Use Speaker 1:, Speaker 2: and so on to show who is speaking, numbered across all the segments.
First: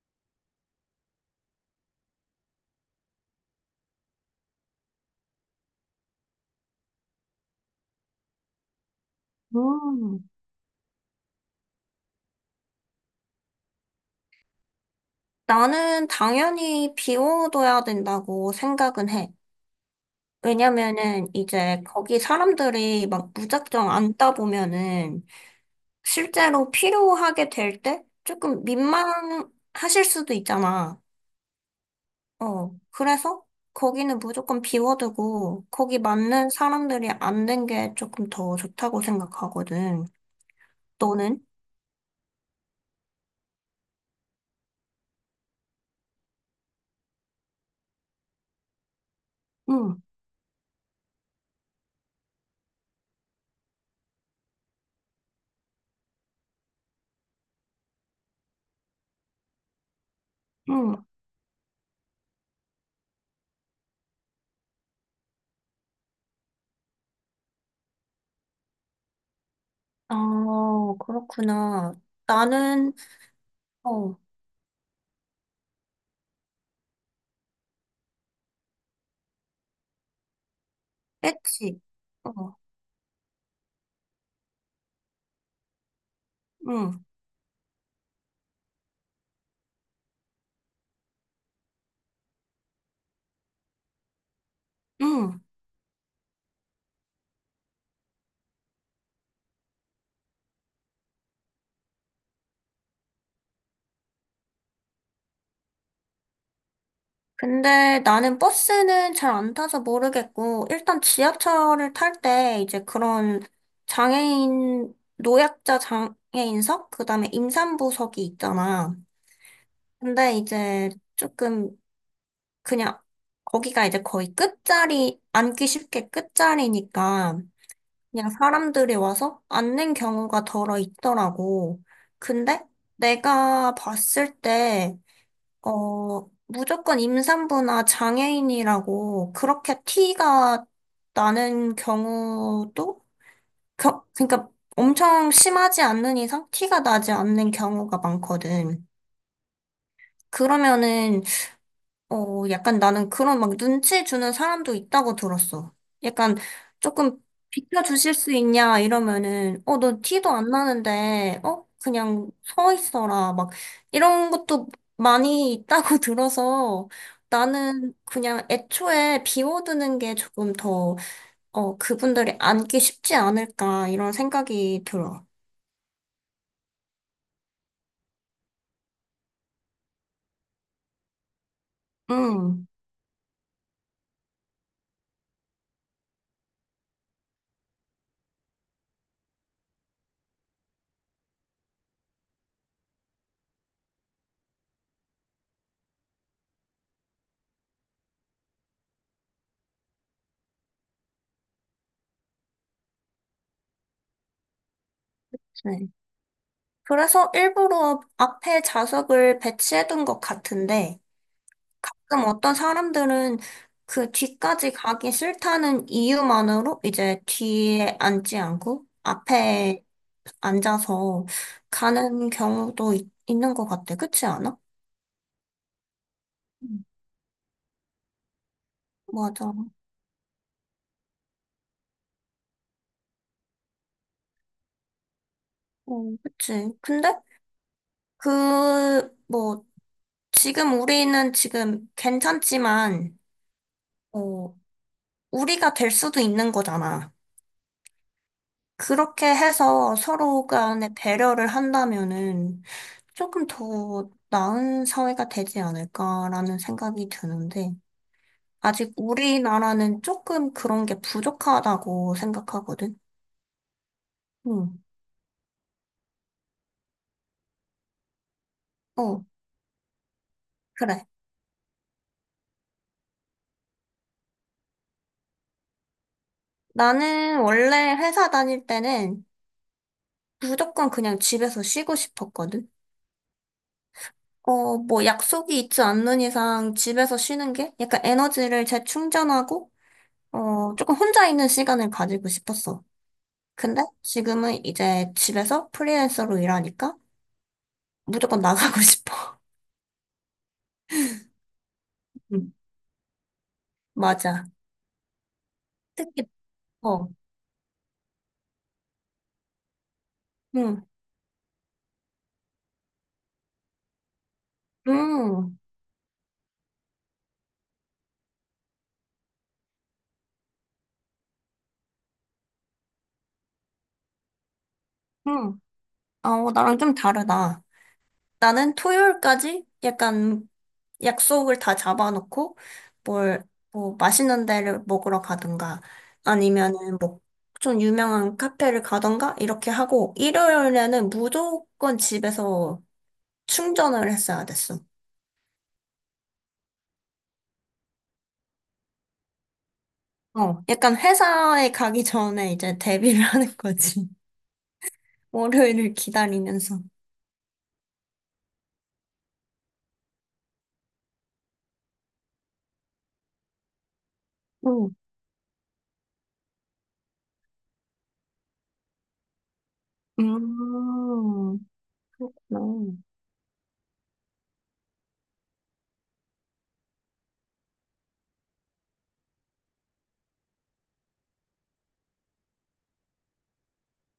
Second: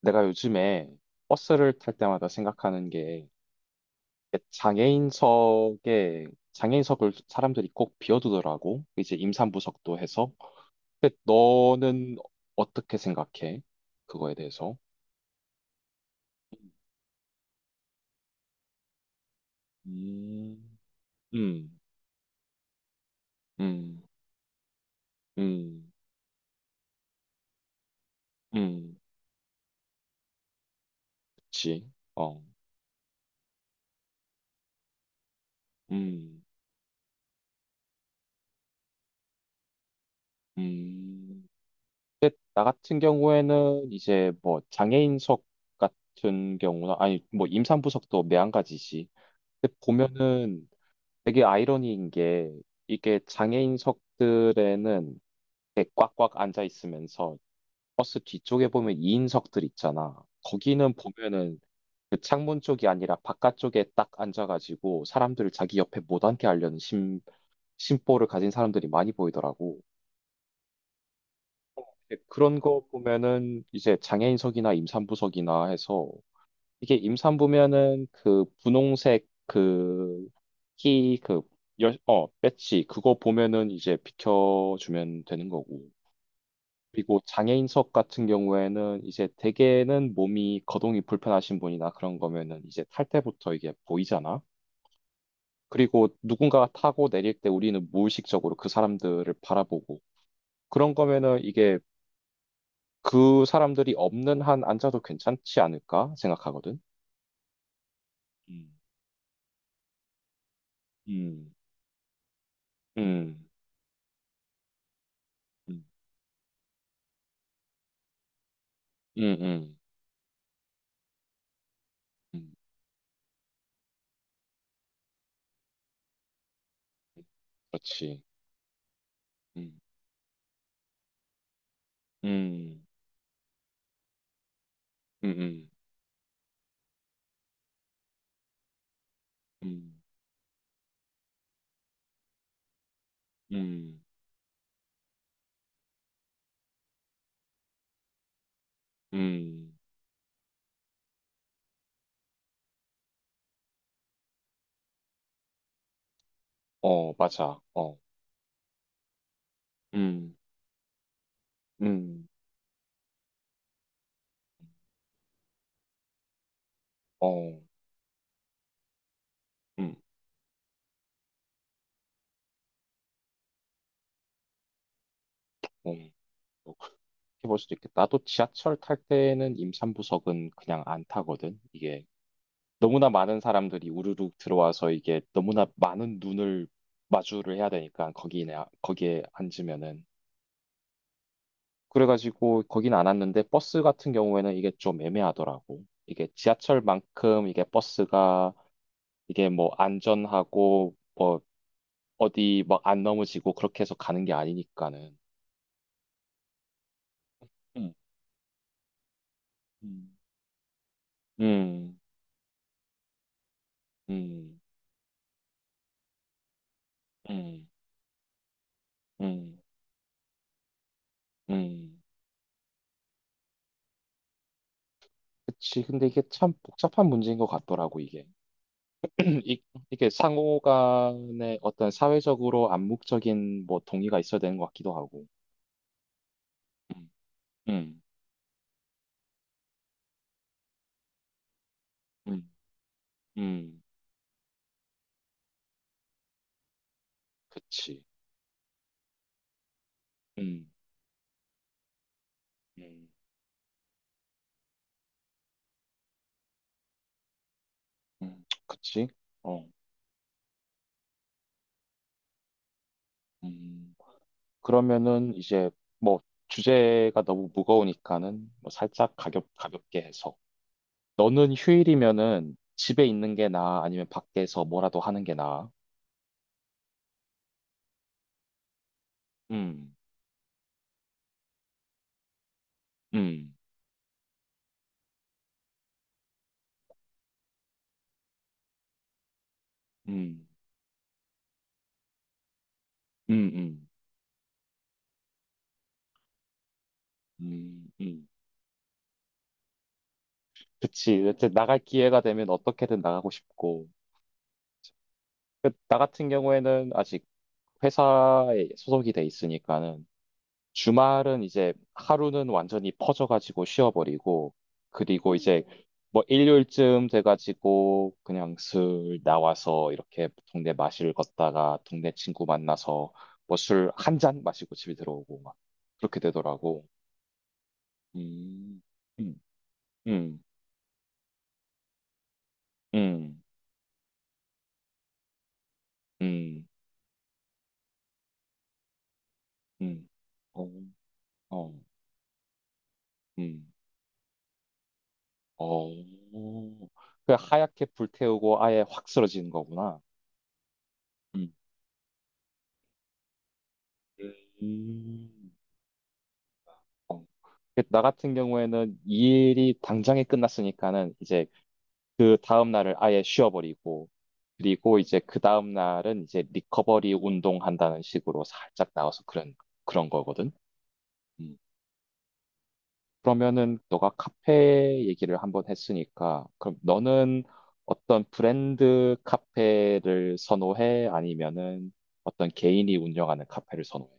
Speaker 1: 내가 요즘에 버스를 탈 때마다 생각하는 게 장애인석에 장애인석을 사람들이 꼭 비워두더라고. 이제 임산부석도
Speaker 2: 음,
Speaker 1: 해서. 근데 너는 어떻게 생각해? 그거에 대해서?
Speaker 2: 나는 당연히 비워둬야 된다고 생각은 해.
Speaker 1: 음,
Speaker 2: 왜냐면은
Speaker 1: 음,
Speaker 2: 이제 거기 사람들이 막 무작정
Speaker 1: 음,
Speaker 2: 앉다 보면은
Speaker 1: 음,
Speaker 2: 실제로 필요하게 될 때 조금
Speaker 1: 음,
Speaker 2: 민망하실 수도 있잖아.
Speaker 1: 그치. 어,
Speaker 2: 그래서 거기는 무조건 비워두고 거기
Speaker 1: 음,
Speaker 2: 맞는 사람들이 앉는 게 조금 더 좋다고 생각하거든.
Speaker 1: 음.
Speaker 2: 너는?
Speaker 1: 나 같은 경우에는 이제 뭐 장애인석 같은 경우나, 아니, 뭐 임산부석도 매한가지지. 근데
Speaker 2: 응,
Speaker 1: 보면은 되게 아이러니인 게 이게 장애인석들에는 이렇게 꽉꽉 앉아 있으면서 버스 뒤쪽에 보면 2인석들 있잖아. 거기는
Speaker 2: 응.
Speaker 1: 보면은 그 창문 쪽이 아니라 바깥쪽에 딱 앉아가지고 사람들을 자기 옆에 못 앉게 하려는 심보를 가진 사람들이 많이 보이더라고.
Speaker 2: 아, 그렇구나.
Speaker 1: 근데 그런 거
Speaker 2: 나는,
Speaker 1: 보면은 이제
Speaker 2: 어,
Speaker 1: 장애인석이나 임산부석이나 해서 이게 임산부면은 그 분홍색 그키그
Speaker 2: 그치? 어,
Speaker 1: 배지 그거 보면은 이제 비켜주면 되는 거고.
Speaker 2: 응,
Speaker 1: 그리고 장애인석 같은 경우에는 이제 대개는 몸이 거동이 불편하신 분이나 그런 거면은 이제 탈 때부터 이게 보이잖아.
Speaker 2: 응.
Speaker 1: 그리고 누군가가 타고 내릴 때 우리는 무의식적으로 그 사람들을 바라보고 그런 거면은 이게 그 사람들이 없는 한 앉아도 괜찮지 않을까 생각하거든.
Speaker 2: 근데 나는
Speaker 1: 음.
Speaker 2: 버스는 잘 안 타서 모르겠고, 일단
Speaker 1: 음.
Speaker 2: 지하철을 탈 때 이제 그런 장애인, 노약자
Speaker 1: 음.
Speaker 2: 장애인석? 그 다음에 임산부석이 있잖아.
Speaker 1: 음, 음,
Speaker 2: 근데 이제 조금
Speaker 1: 음,
Speaker 2: 그냥 거기가 이제 거의 끝자리, 앉기 쉽게 끝자리니까
Speaker 1: 그렇지.
Speaker 2: 그냥 사람들이 와서
Speaker 1: 음,
Speaker 2: 앉는 경우가 덜어 있더라고. 근데
Speaker 1: 음,
Speaker 2: 내가 봤을 때
Speaker 1: 음,
Speaker 2: 무조건 임산부나 장애인이라고 그렇게
Speaker 1: 음,
Speaker 2: 티가 나는 경우도,
Speaker 1: 음, 음,
Speaker 2: 그러니까 엄청 심하지 않는 이상 티가 나지 않는 경우가 많거든.
Speaker 1: 음.
Speaker 2: 그러면은 약간 나는 그런 막 눈치 주는 사람도 있다고 들었어. 약간
Speaker 1: 어,
Speaker 2: 조금
Speaker 1: 맞아. 어,
Speaker 2: 비켜주실 수 있냐 이러면은, 너 티도
Speaker 1: 음,
Speaker 2: 안 나는데,
Speaker 1: 음,
Speaker 2: 그냥 서 있어라. 막 이런 것도 많이 있다고 들어서
Speaker 1: 어,
Speaker 2: 나는 그냥 애초에
Speaker 1: 음,
Speaker 2: 비워두는 게 조금 더, 그분들이 앉기 쉽지 않을까 이런 생각이 들어.
Speaker 1: 음. 뭐 그렇게 볼 수도 있겠다. 나도 지하철 탈 때는 임산부석은 그냥 안 타거든. 이게
Speaker 2: 음,
Speaker 1: 너무나 많은 사람들이 우르르 들어와서 이게 너무나 많은 눈을 마주를 해야 되니까 거기에 앉으면은 그래가지고 거긴 안 왔는데 버스 같은 경우에는 이게 좀 애매하더라고. 이게 지하철만큼 이게 버스가 이게 뭐 안전하고 뭐 어디 막 안 넘어지고 그렇게 해서 가는 게 아니니까는.
Speaker 2: 네. 그래서
Speaker 1: 음,
Speaker 2: 일부러 앞에 좌석을 배치해둔
Speaker 1: 음.
Speaker 2: 것 같은데,
Speaker 1: 음,
Speaker 2: 가끔 어떤 사람들은 그
Speaker 1: 음,
Speaker 2: 뒤까지 가기 싫다는 이유만으로 이제
Speaker 1: 음,
Speaker 2: 뒤에 앉지 않고
Speaker 1: 음,
Speaker 2: 앞에 앉아서
Speaker 1: 음.
Speaker 2: 가는 경우도 있, 는것 같아. 그렇지 않아?
Speaker 1: 그치. 근데 이게 참
Speaker 2: 음.
Speaker 1: 복잡한 문제인 것 같더라고, 이게. 이,
Speaker 2: 맞아.
Speaker 1: 이게 상호 간의 어떤 사회적으로 암묵적인 뭐 동의가 있어야 되는 것 같기도 하고.
Speaker 2: 어, 그치. 근데
Speaker 1: 음, 음,
Speaker 2: 그, 뭐, 지금 우리는 지금
Speaker 1: 음,
Speaker 2: 괜찮지만,
Speaker 1: 음.
Speaker 2: 어, 우리가 될 수도 있는 거잖아.
Speaker 1: 그치.
Speaker 2: 그렇게 해서 서로
Speaker 1: 음,
Speaker 2: 간에 배려를 한다면은,
Speaker 1: 음,
Speaker 2: 조금 더 나은 사회가 되지 않을까라는 생각이 드는데, 아직
Speaker 1: 그치. 어,
Speaker 2: 우리나라는 조금 그런 게 부족하다고 생각하거든.
Speaker 1: 음,
Speaker 2: 응,
Speaker 1: 그러면은 이제 뭐 주제가 너무 무거우니까는 뭐 살짝
Speaker 2: 어,
Speaker 1: 가볍게 해서.
Speaker 2: 그래.
Speaker 1: 너는 휴일이면은 집에 있는 게 나아? 아니면 밖에서 뭐라도 하는 게 나아?
Speaker 2: 나는 원래 회사 다닐 때는
Speaker 1: 음,
Speaker 2: 무조건 그냥 집에서 쉬고 싶었거든.
Speaker 1: 음,
Speaker 2: 뭐 약속이 있지 않는 이상 집에서 쉬는 게 약간 에너지를 재충전하고,
Speaker 1: 음,
Speaker 2: 조금 혼자 있는 시간을 가지고 싶었어.
Speaker 1: 음,
Speaker 2: 근데
Speaker 1: 음,
Speaker 2: 지금은 이제 집에서 프리랜서로 일하니까
Speaker 1: 음, 음.
Speaker 2: 무조건 나가고 싶어.
Speaker 1: 그치. 이제 나갈 기회가 되면 어떻게든 나가고 싶고.
Speaker 2: 맞아.
Speaker 1: 그, 나
Speaker 2: 특히,
Speaker 1: 같은 경우에는
Speaker 2: 어,
Speaker 1: 아직 회사에 소속이 돼 있으니까는
Speaker 2: 응,
Speaker 1: 주말은 이제 하루는 완전히 퍼져가지고 쉬어버리고, 그리고
Speaker 2: 응,
Speaker 1: 이제 뭐 일요일쯤 돼가지고 그냥 슬 나와서 이렇게 동네 마실 걷다가 동네 친구 만나서 뭐 술 한잔 마시고 집에 들어오고 막
Speaker 2: 응.
Speaker 1: 그렇게
Speaker 2: 아, 어, 나랑
Speaker 1: 되더라고.
Speaker 2: 좀 다르다. 나는
Speaker 1: 음, 음,
Speaker 2: 토요일까지
Speaker 1: 음,
Speaker 2: 약간 약속을 다 잡아놓고
Speaker 1: 음,
Speaker 2: 뭘, 맛있는 데를 먹으러 가든가
Speaker 1: 음,
Speaker 2: 아니면은 뭐, 좀 유명한 카페를 가든가 이렇게
Speaker 1: 음,
Speaker 2: 하고
Speaker 1: 어,
Speaker 2: 일요일에는
Speaker 1: 어,
Speaker 2: 무조건 집에서
Speaker 1: 음,
Speaker 2: 충전을 했어야 됐어.
Speaker 1: 어. 그 하얗게 불태우고 아예 확 쓰러지는 거구나.
Speaker 2: 어, 약간
Speaker 1: 음.
Speaker 2: 회사에 가기 전에 이제 데뷔를 하는 거지.
Speaker 1: 음.
Speaker 2: 월요일을 기다리면서.
Speaker 1: 그 나 같은 경우에는 이 일이 당장에 끝났으니까는 이제 그 다음 날을 아예 쉬어버리고
Speaker 2: 응.
Speaker 1: 그리고 이제 그 다음 날은 이제 리커버리 운동한다는 식으로 살짝 나와서 그런 거거든. 음.
Speaker 2: 음. 그렇구나.
Speaker 1: 그러면은 너가 카페 얘기를 한번 했으니까 그럼 너는 어떤 브랜드 카페를 선호해? 아니면은 어떤 개인이 운영하는 카페를 선호해?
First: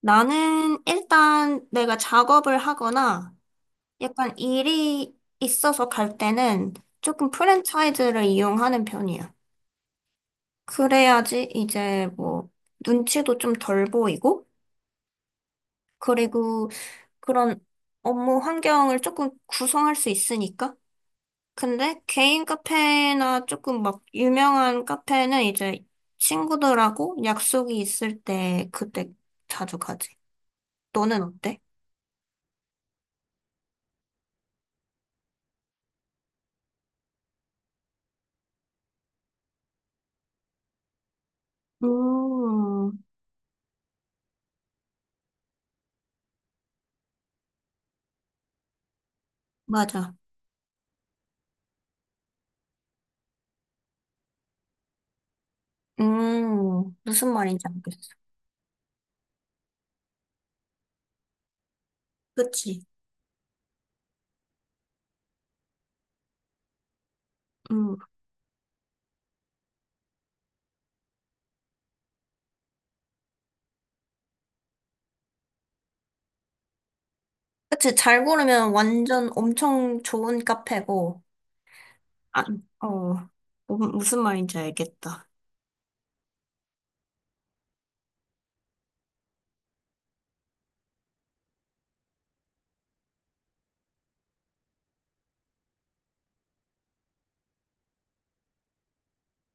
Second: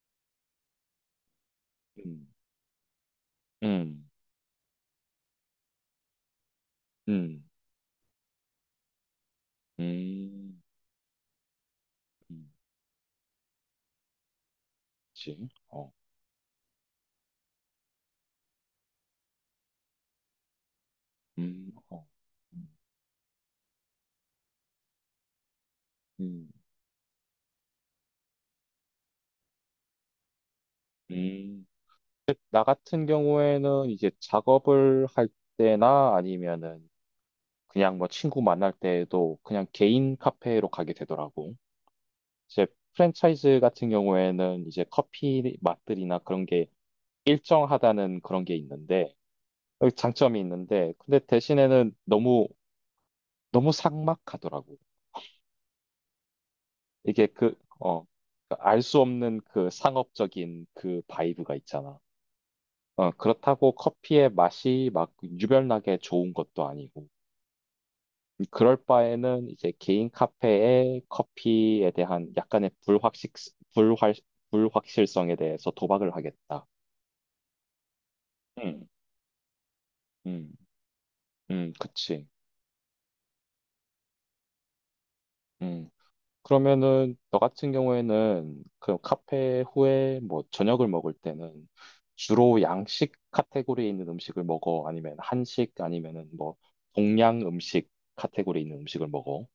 Speaker 2: 나는 일단 내가
Speaker 1: 음.
Speaker 2: 작업을 하거나
Speaker 1: 음.
Speaker 2: 약간 일이 있어서 갈 때는 조금
Speaker 1: 음.
Speaker 2: 프랜차이즈를 이용하는 편이야.
Speaker 1: 음.
Speaker 2: 그래야지 이제
Speaker 1: 음.
Speaker 2: 뭐 눈치도 좀 덜 보이고,
Speaker 1: 그치? 어.
Speaker 2: 그리고 그런 업무 환경을 조금 구성할 수 있으니까. 근데
Speaker 1: 어,
Speaker 2: 개인 카페나 조금 막 유명한 카페는 이제
Speaker 1: 음,
Speaker 2: 친구들하고 약속이 있을 때 그때 자주 가지. 너는 어때?
Speaker 1: 음. 나 같은 경우에는 이제 작업을 할 때나 아니면은 그냥 뭐 친구 만날 때에도 그냥 개인 카페로 가게 되더라고. 이제
Speaker 2: 음.
Speaker 1: 프랜차이즈 같은 경우에는 이제 커피 맛들이나 그런 게 일정하다는 그런 게 있는데, 여기
Speaker 2: 맞아.
Speaker 1: 장점이 있는데, 근데 대신에는 너무, 너무 삭막하더라고. 이게
Speaker 2: 무슨 말인지 알겠어.
Speaker 1: 그러니까 알수 없는 그 상업적인 그 바이브가 있잖아.
Speaker 2: 그치.
Speaker 1: 어, 그렇다고 커피의 맛이 막 유별나게 좋은 것도 아니고,
Speaker 2: 음.
Speaker 1: 그럴 바에는 이제 개인 카페에 커피에 대한 약간의 불확, 불확실성에 대해서 도박을 하겠다.
Speaker 2: 그치. 잘 고르면
Speaker 1: 음,
Speaker 2: 완전 엄청 좋은
Speaker 1: 음,
Speaker 2: 카페고,
Speaker 1: 그치.
Speaker 2: 아, 어, 뭐, 무슨 말인지 알겠다.
Speaker 1: 음. 그러면은, 너 같은 경우에는 그 카페 후에 뭐 저녁을 먹을 때는 주로 양식 카테고리에 있는 음식을 먹어? 아니면 한식? 아니면은 뭐 동양 음식 카테고리에 있는 음식을 먹어?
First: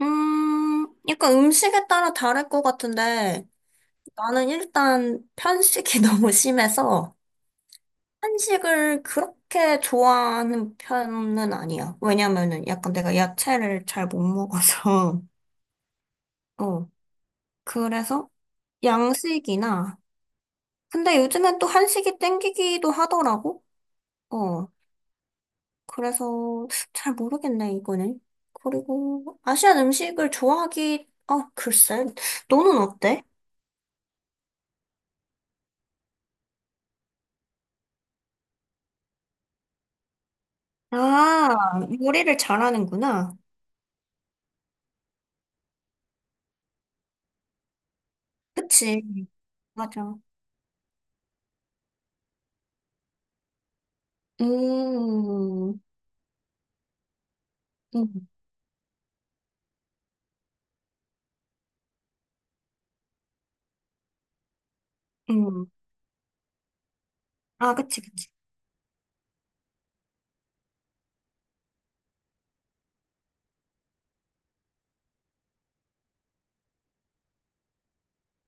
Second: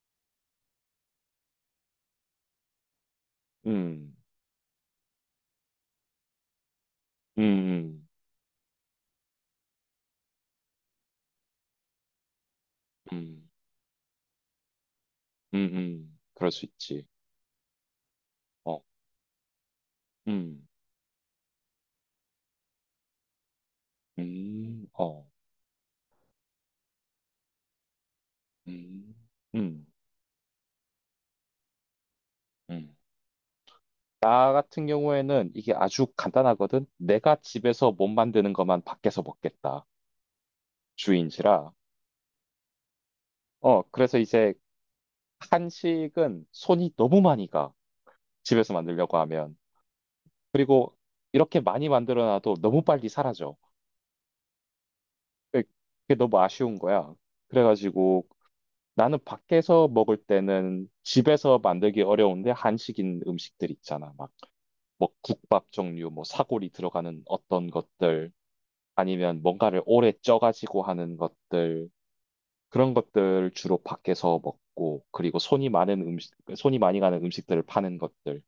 Speaker 2: 약간 음식에 따라 다를 것 같은데,
Speaker 1: 음.
Speaker 2: 나는 일단 편식이 너무 심해서,
Speaker 1: 음, 음,
Speaker 2: 한식을 그렇게 좋아하는 편은 아니야. 왜냐면은 약간 내가
Speaker 1: 음,
Speaker 2: 야채를 잘 못 먹어서,
Speaker 1: 그럴 수
Speaker 2: 어,
Speaker 1: 있지.
Speaker 2: 그래서
Speaker 1: 어,
Speaker 2: 양식이나,
Speaker 1: 음,
Speaker 2: 근데 요즘엔 또 한식이 땡기기도 하더라고. 어.
Speaker 1: 어,
Speaker 2: 그래서 잘 모르겠네, 이거는.
Speaker 1: 음,
Speaker 2: 그리고 아시안
Speaker 1: 음,
Speaker 2: 음식을 좋아하기, 어, 글쎄. 너는
Speaker 1: 음.
Speaker 2: 어때?
Speaker 1: 나 같은 경우에는 이게 아주 간단하거든. 내가 집에서 못 만드는 것만 밖에서 먹겠다.
Speaker 2: 아,
Speaker 1: 주인지라.
Speaker 2: 요리를 잘하는구나.
Speaker 1: 어, 그래서 이제 한식은 손이 너무 많이 가. 집에서
Speaker 2: 그치,
Speaker 1: 만들려고 하면.
Speaker 2: 맞아.
Speaker 1: 그리고 이렇게 많이 만들어놔도 너무 빨리 사라져.
Speaker 2: 음,
Speaker 1: 그게 너무 아쉬운 거야. 그래가지고
Speaker 2: 음,
Speaker 1: 나는 밖에서 먹을 때는 집에서 만들기 어려운데 한식인 음식들 있잖아. 막, 뭐
Speaker 2: 음.
Speaker 1: 국밥 종류, 뭐 사골이 들어가는 어떤
Speaker 2: 아, 그치, 그치.
Speaker 1: 것들, 아니면 뭔가를 오래 쪄가지고 하는 것들, 그런 것들 주로 밖에서 먹고, 그리고 손이 많은 음식, 손이 많이 가는 음식들을 파는 것들.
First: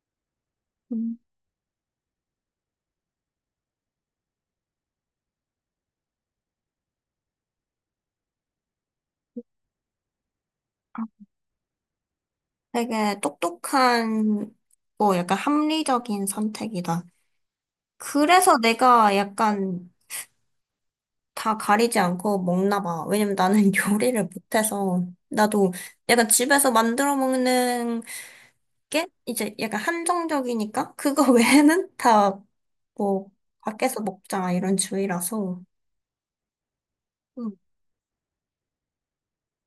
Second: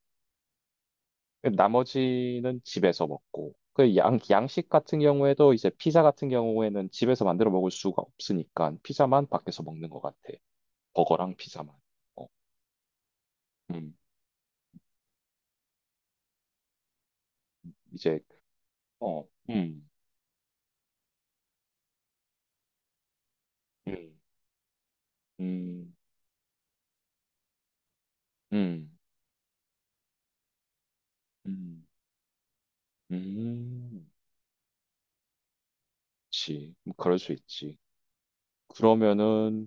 Speaker 2: 음.
Speaker 1: 나머지는 집에서 먹고. 그 양식 같은 경우에도 이제 피자 같은 경우에는 집에서 만들어 먹을 수가 없으니까 피자만 밖에서 먹는 것 같아.
Speaker 2: 아,
Speaker 1: 버거랑 피자만. 어,
Speaker 2: 되게
Speaker 1: 음.
Speaker 2: 똑똑한, 뭐, 약간 합리적인 선택이다.
Speaker 1: 이제
Speaker 2: 그래서 내가
Speaker 1: 어, 음,
Speaker 2: 약간 다 가리지 않고 먹나 봐. 왜냐면 나는
Speaker 1: 음,
Speaker 2: 요리를 못해서 나도
Speaker 1: 음,
Speaker 2: 약간 집에서 만들어 먹는
Speaker 1: 음,
Speaker 2: 게 이제 약간 한정적이니까 그거
Speaker 1: 음,
Speaker 2: 외에는 다 뭐 밖에서
Speaker 1: 음,
Speaker 2: 먹자 이런 주의라서.
Speaker 1: 그치. 뭐 그럴 수
Speaker 2: 음.
Speaker 1: 있지. 그러면은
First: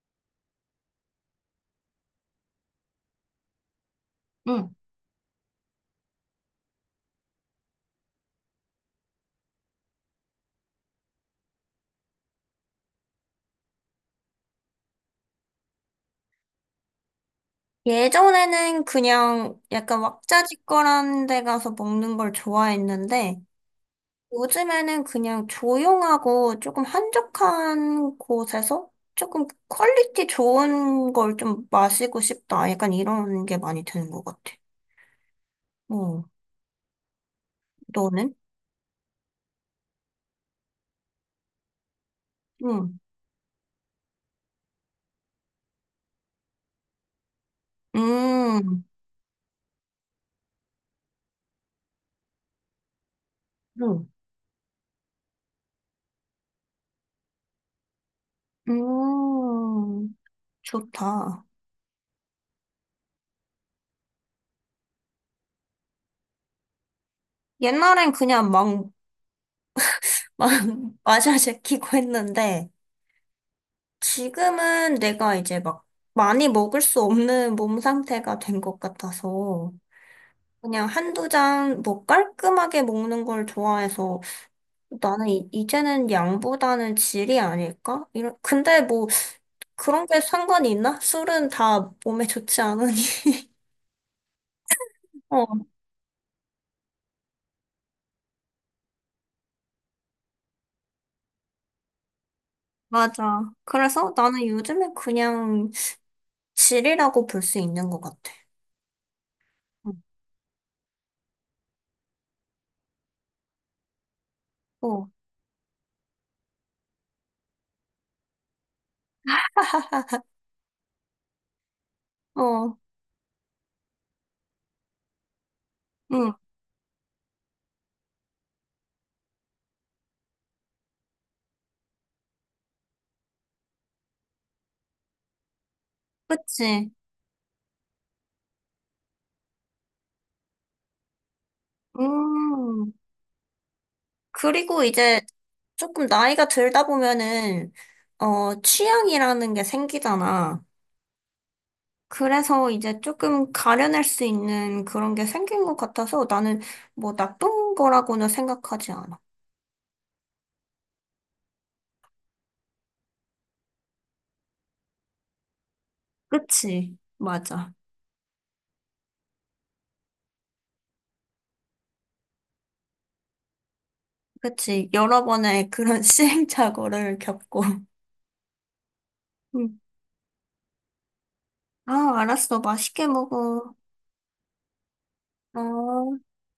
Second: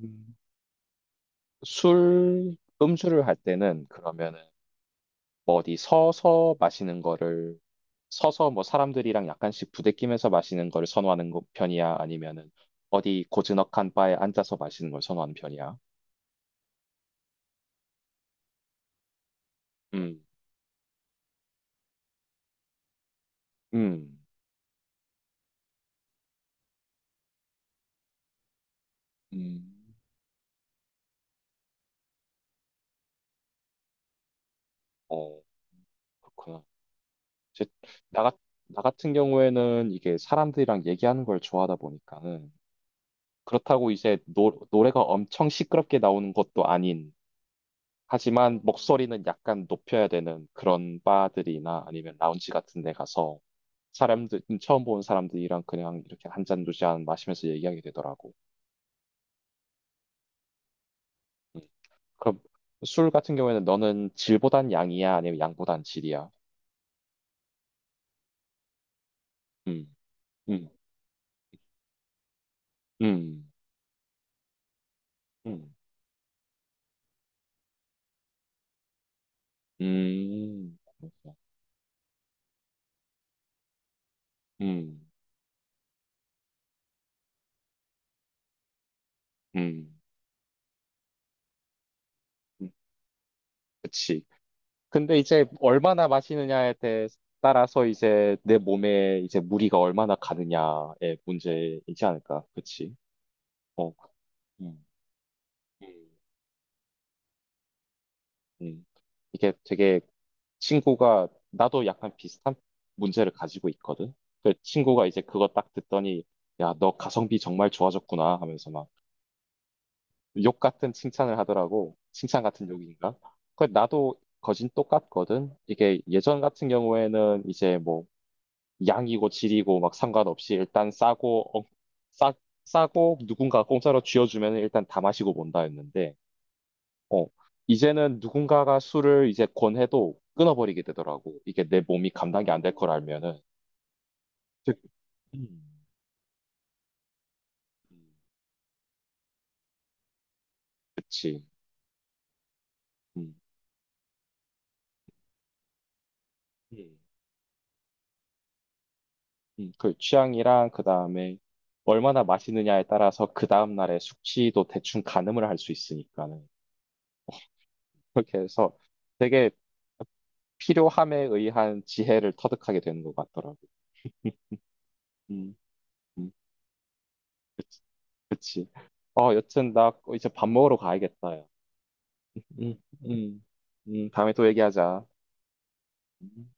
Speaker 1: 술, 음주를 할 때는 그러면은
Speaker 2: 응. 응.
Speaker 1: 뭐 어디 서서 마시는 거를 서서 뭐 사람들이랑 약간씩 부대끼면서 마시는 거를 선호하는 편이야? 아니면은 어디 고즈넉한 바에 앉아서 마시는 걸 선호하는 편이야?
Speaker 2: 예전에는 그냥 약간
Speaker 1: 음,
Speaker 2: 왁자지껄한 데 가서 먹는 걸 좋아했는데
Speaker 1: 음,
Speaker 2: 요즘에는 그냥 조용하고 조금 한적한 곳에서 조금
Speaker 1: 음,
Speaker 2: 퀄리티 좋은 걸 좀 마시고 싶다. 약간 이런 게 많이 드는 것 같아.
Speaker 1: 어,
Speaker 2: 어,
Speaker 1: 그렇구나. 이제 나,
Speaker 2: 너는?
Speaker 1: 같- 나 같은 경우에는 이게 사람들이랑 얘기하는 걸 좋아하다 보니까는
Speaker 2: 응.
Speaker 1: 그렇다고 이제 노래가 엄청 시끄럽게 나오는 것도 아닌 하지만
Speaker 2: 음,
Speaker 1: 목소리는 약간 높여야 되는 그런 바들이나 아니면 라운지 같은 데 가서
Speaker 2: 응.
Speaker 1: 사람들 처음 보는 사람들이랑 그냥 이렇게 한 잔 두 잔 마시면서 얘기하게 되더라고.
Speaker 2: 음, 좋다.
Speaker 1: 음. 그럼 술 같은 경우에는 너는 질보단 양이야 아니면 양보단 질이야?
Speaker 2: 옛날엔 그냥
Speaker 1: 음.
Speaker 2: 막,
Speaker 1: 음.
Speaker 2: 마샤 제키고 했는데,
Speaker 1: 음.
Speaker 2: 지금은 내가 이제
Speaker 1: 음.
Speaker 2: 막 많이 먹을 수 없는 몸 상태가 된 것 같아서,
Speaker 1: 음.
Speaker 2: 그냥 한두 잔 뭐 깔끔하게 먹는 걸 좋아해서
Speaker 1: 음. 음.
Speaker 2: 나는 이제는 양보다는 질이 아닐까? 이런, 근데 뭐
Speaker 1: 음.
Speaker 2: 그런 게 상관이 있나? 술은 다 몸에 좋지
Speaker 1: 음,
Speaker 2: 않으니.
Speaker 1: 그치. 근데 이제
Speaker 2: 어,
Speaker 1: 얼마나 마시느냐에 대 따라서 이제 내 몸에 이제 무리가 얼마나 가느냐의 문제이지 않을까. 그치.
Speaker 2: 맞아.
Speaker 1: 어.
Speaker 2: 그래서 나는
Speaker 1: 음.
Speaker 2: 요즘에 그냥
Speaker 1: 음.
Speaker 2: 질이라고 볼 수 있는 것 같아.
Speaker 1: 음. 이게 되게 친구가 나도 약간 비슷한 문제를 가지고 있거든. 그 친구가
Speaker 2: 응.
Speaker 1: 이제 그거 딱 듣더니 야, 너 가성비 정말 좋아졌구나 하면서 막 욕 같은 칭찬을 하더라고.
Speaker 2: 어,
Speaker 1: 칭찬 같은
Speaker 2: 어,
Speaker 1: 욕인가? 그 나도 거진 똑같거든. 이게
Speaker 2: 응,
Speaker 1: 예전 같은 경우에는 이제 뭐 양이고 질이고 막 상관없이 일단 싸, 싸고 누군가 공짜로 쥐어주면 일단 다 마시고 본다였는데
Speaker 2: 그치.
Speaker 1: 어 이제는 누군가가 술을 이제 권해도 끊어버리게 되더라고 이게 내 몸이 감당이 안 될 걸
Speaker 2: 음,
Speaker 1: 알면은 즉,
Speaker 2: 그리고 이제
Speaker 1: 음,
Speaker 2: 조금 나이가 들다 보면은,
Speaker 1: 음,
Speaker 2: 취향이라는 게 생기잖아.
Speaker 1: 그치
Speaker 2: 그래서 이제
Speaker 1: 음,
Speaker 2: 조금 가려낼 수 있는 그런 게 생긴 것 같아서 나는
Speaker 1: 음,
Speaker 2: 뭐 나쁜 거라고는 생각하지 않아.
Speaker 1: 그 취향이랑 그 다음에 얼마나 마시느냐에 따라서 그 다음날의 숙취도 대충 가늠을 할 수 있으니까는
Speaker 2: 그치, 맞아.
Speaker 1: 그렇게 해서 되게 필요함에 의한 지혜를 터득하게 되는 것 같더라고.
Speaker 2: 그치, 여러
Speaker 1: 음,
Speaker 2: 번의 그런
Speaker 1: 음,
Speaker 2: 시행착오를 겪고.
Speaker 1: 그치. 어, 여튼
Speaker 2: 음.
Speaker 1: 나 이제 밥 먹으러 가야겠다. 야.
Speaker 2: 아, 알았어.
Speaker 1: 음,
Speaker 2: 맛있게
Speaker 1: 음,
Speaker 2: 먹어.
Speaker 1: 다음에 또 얘기하자.
Speaker 2: 어.
Speaker 1: 음.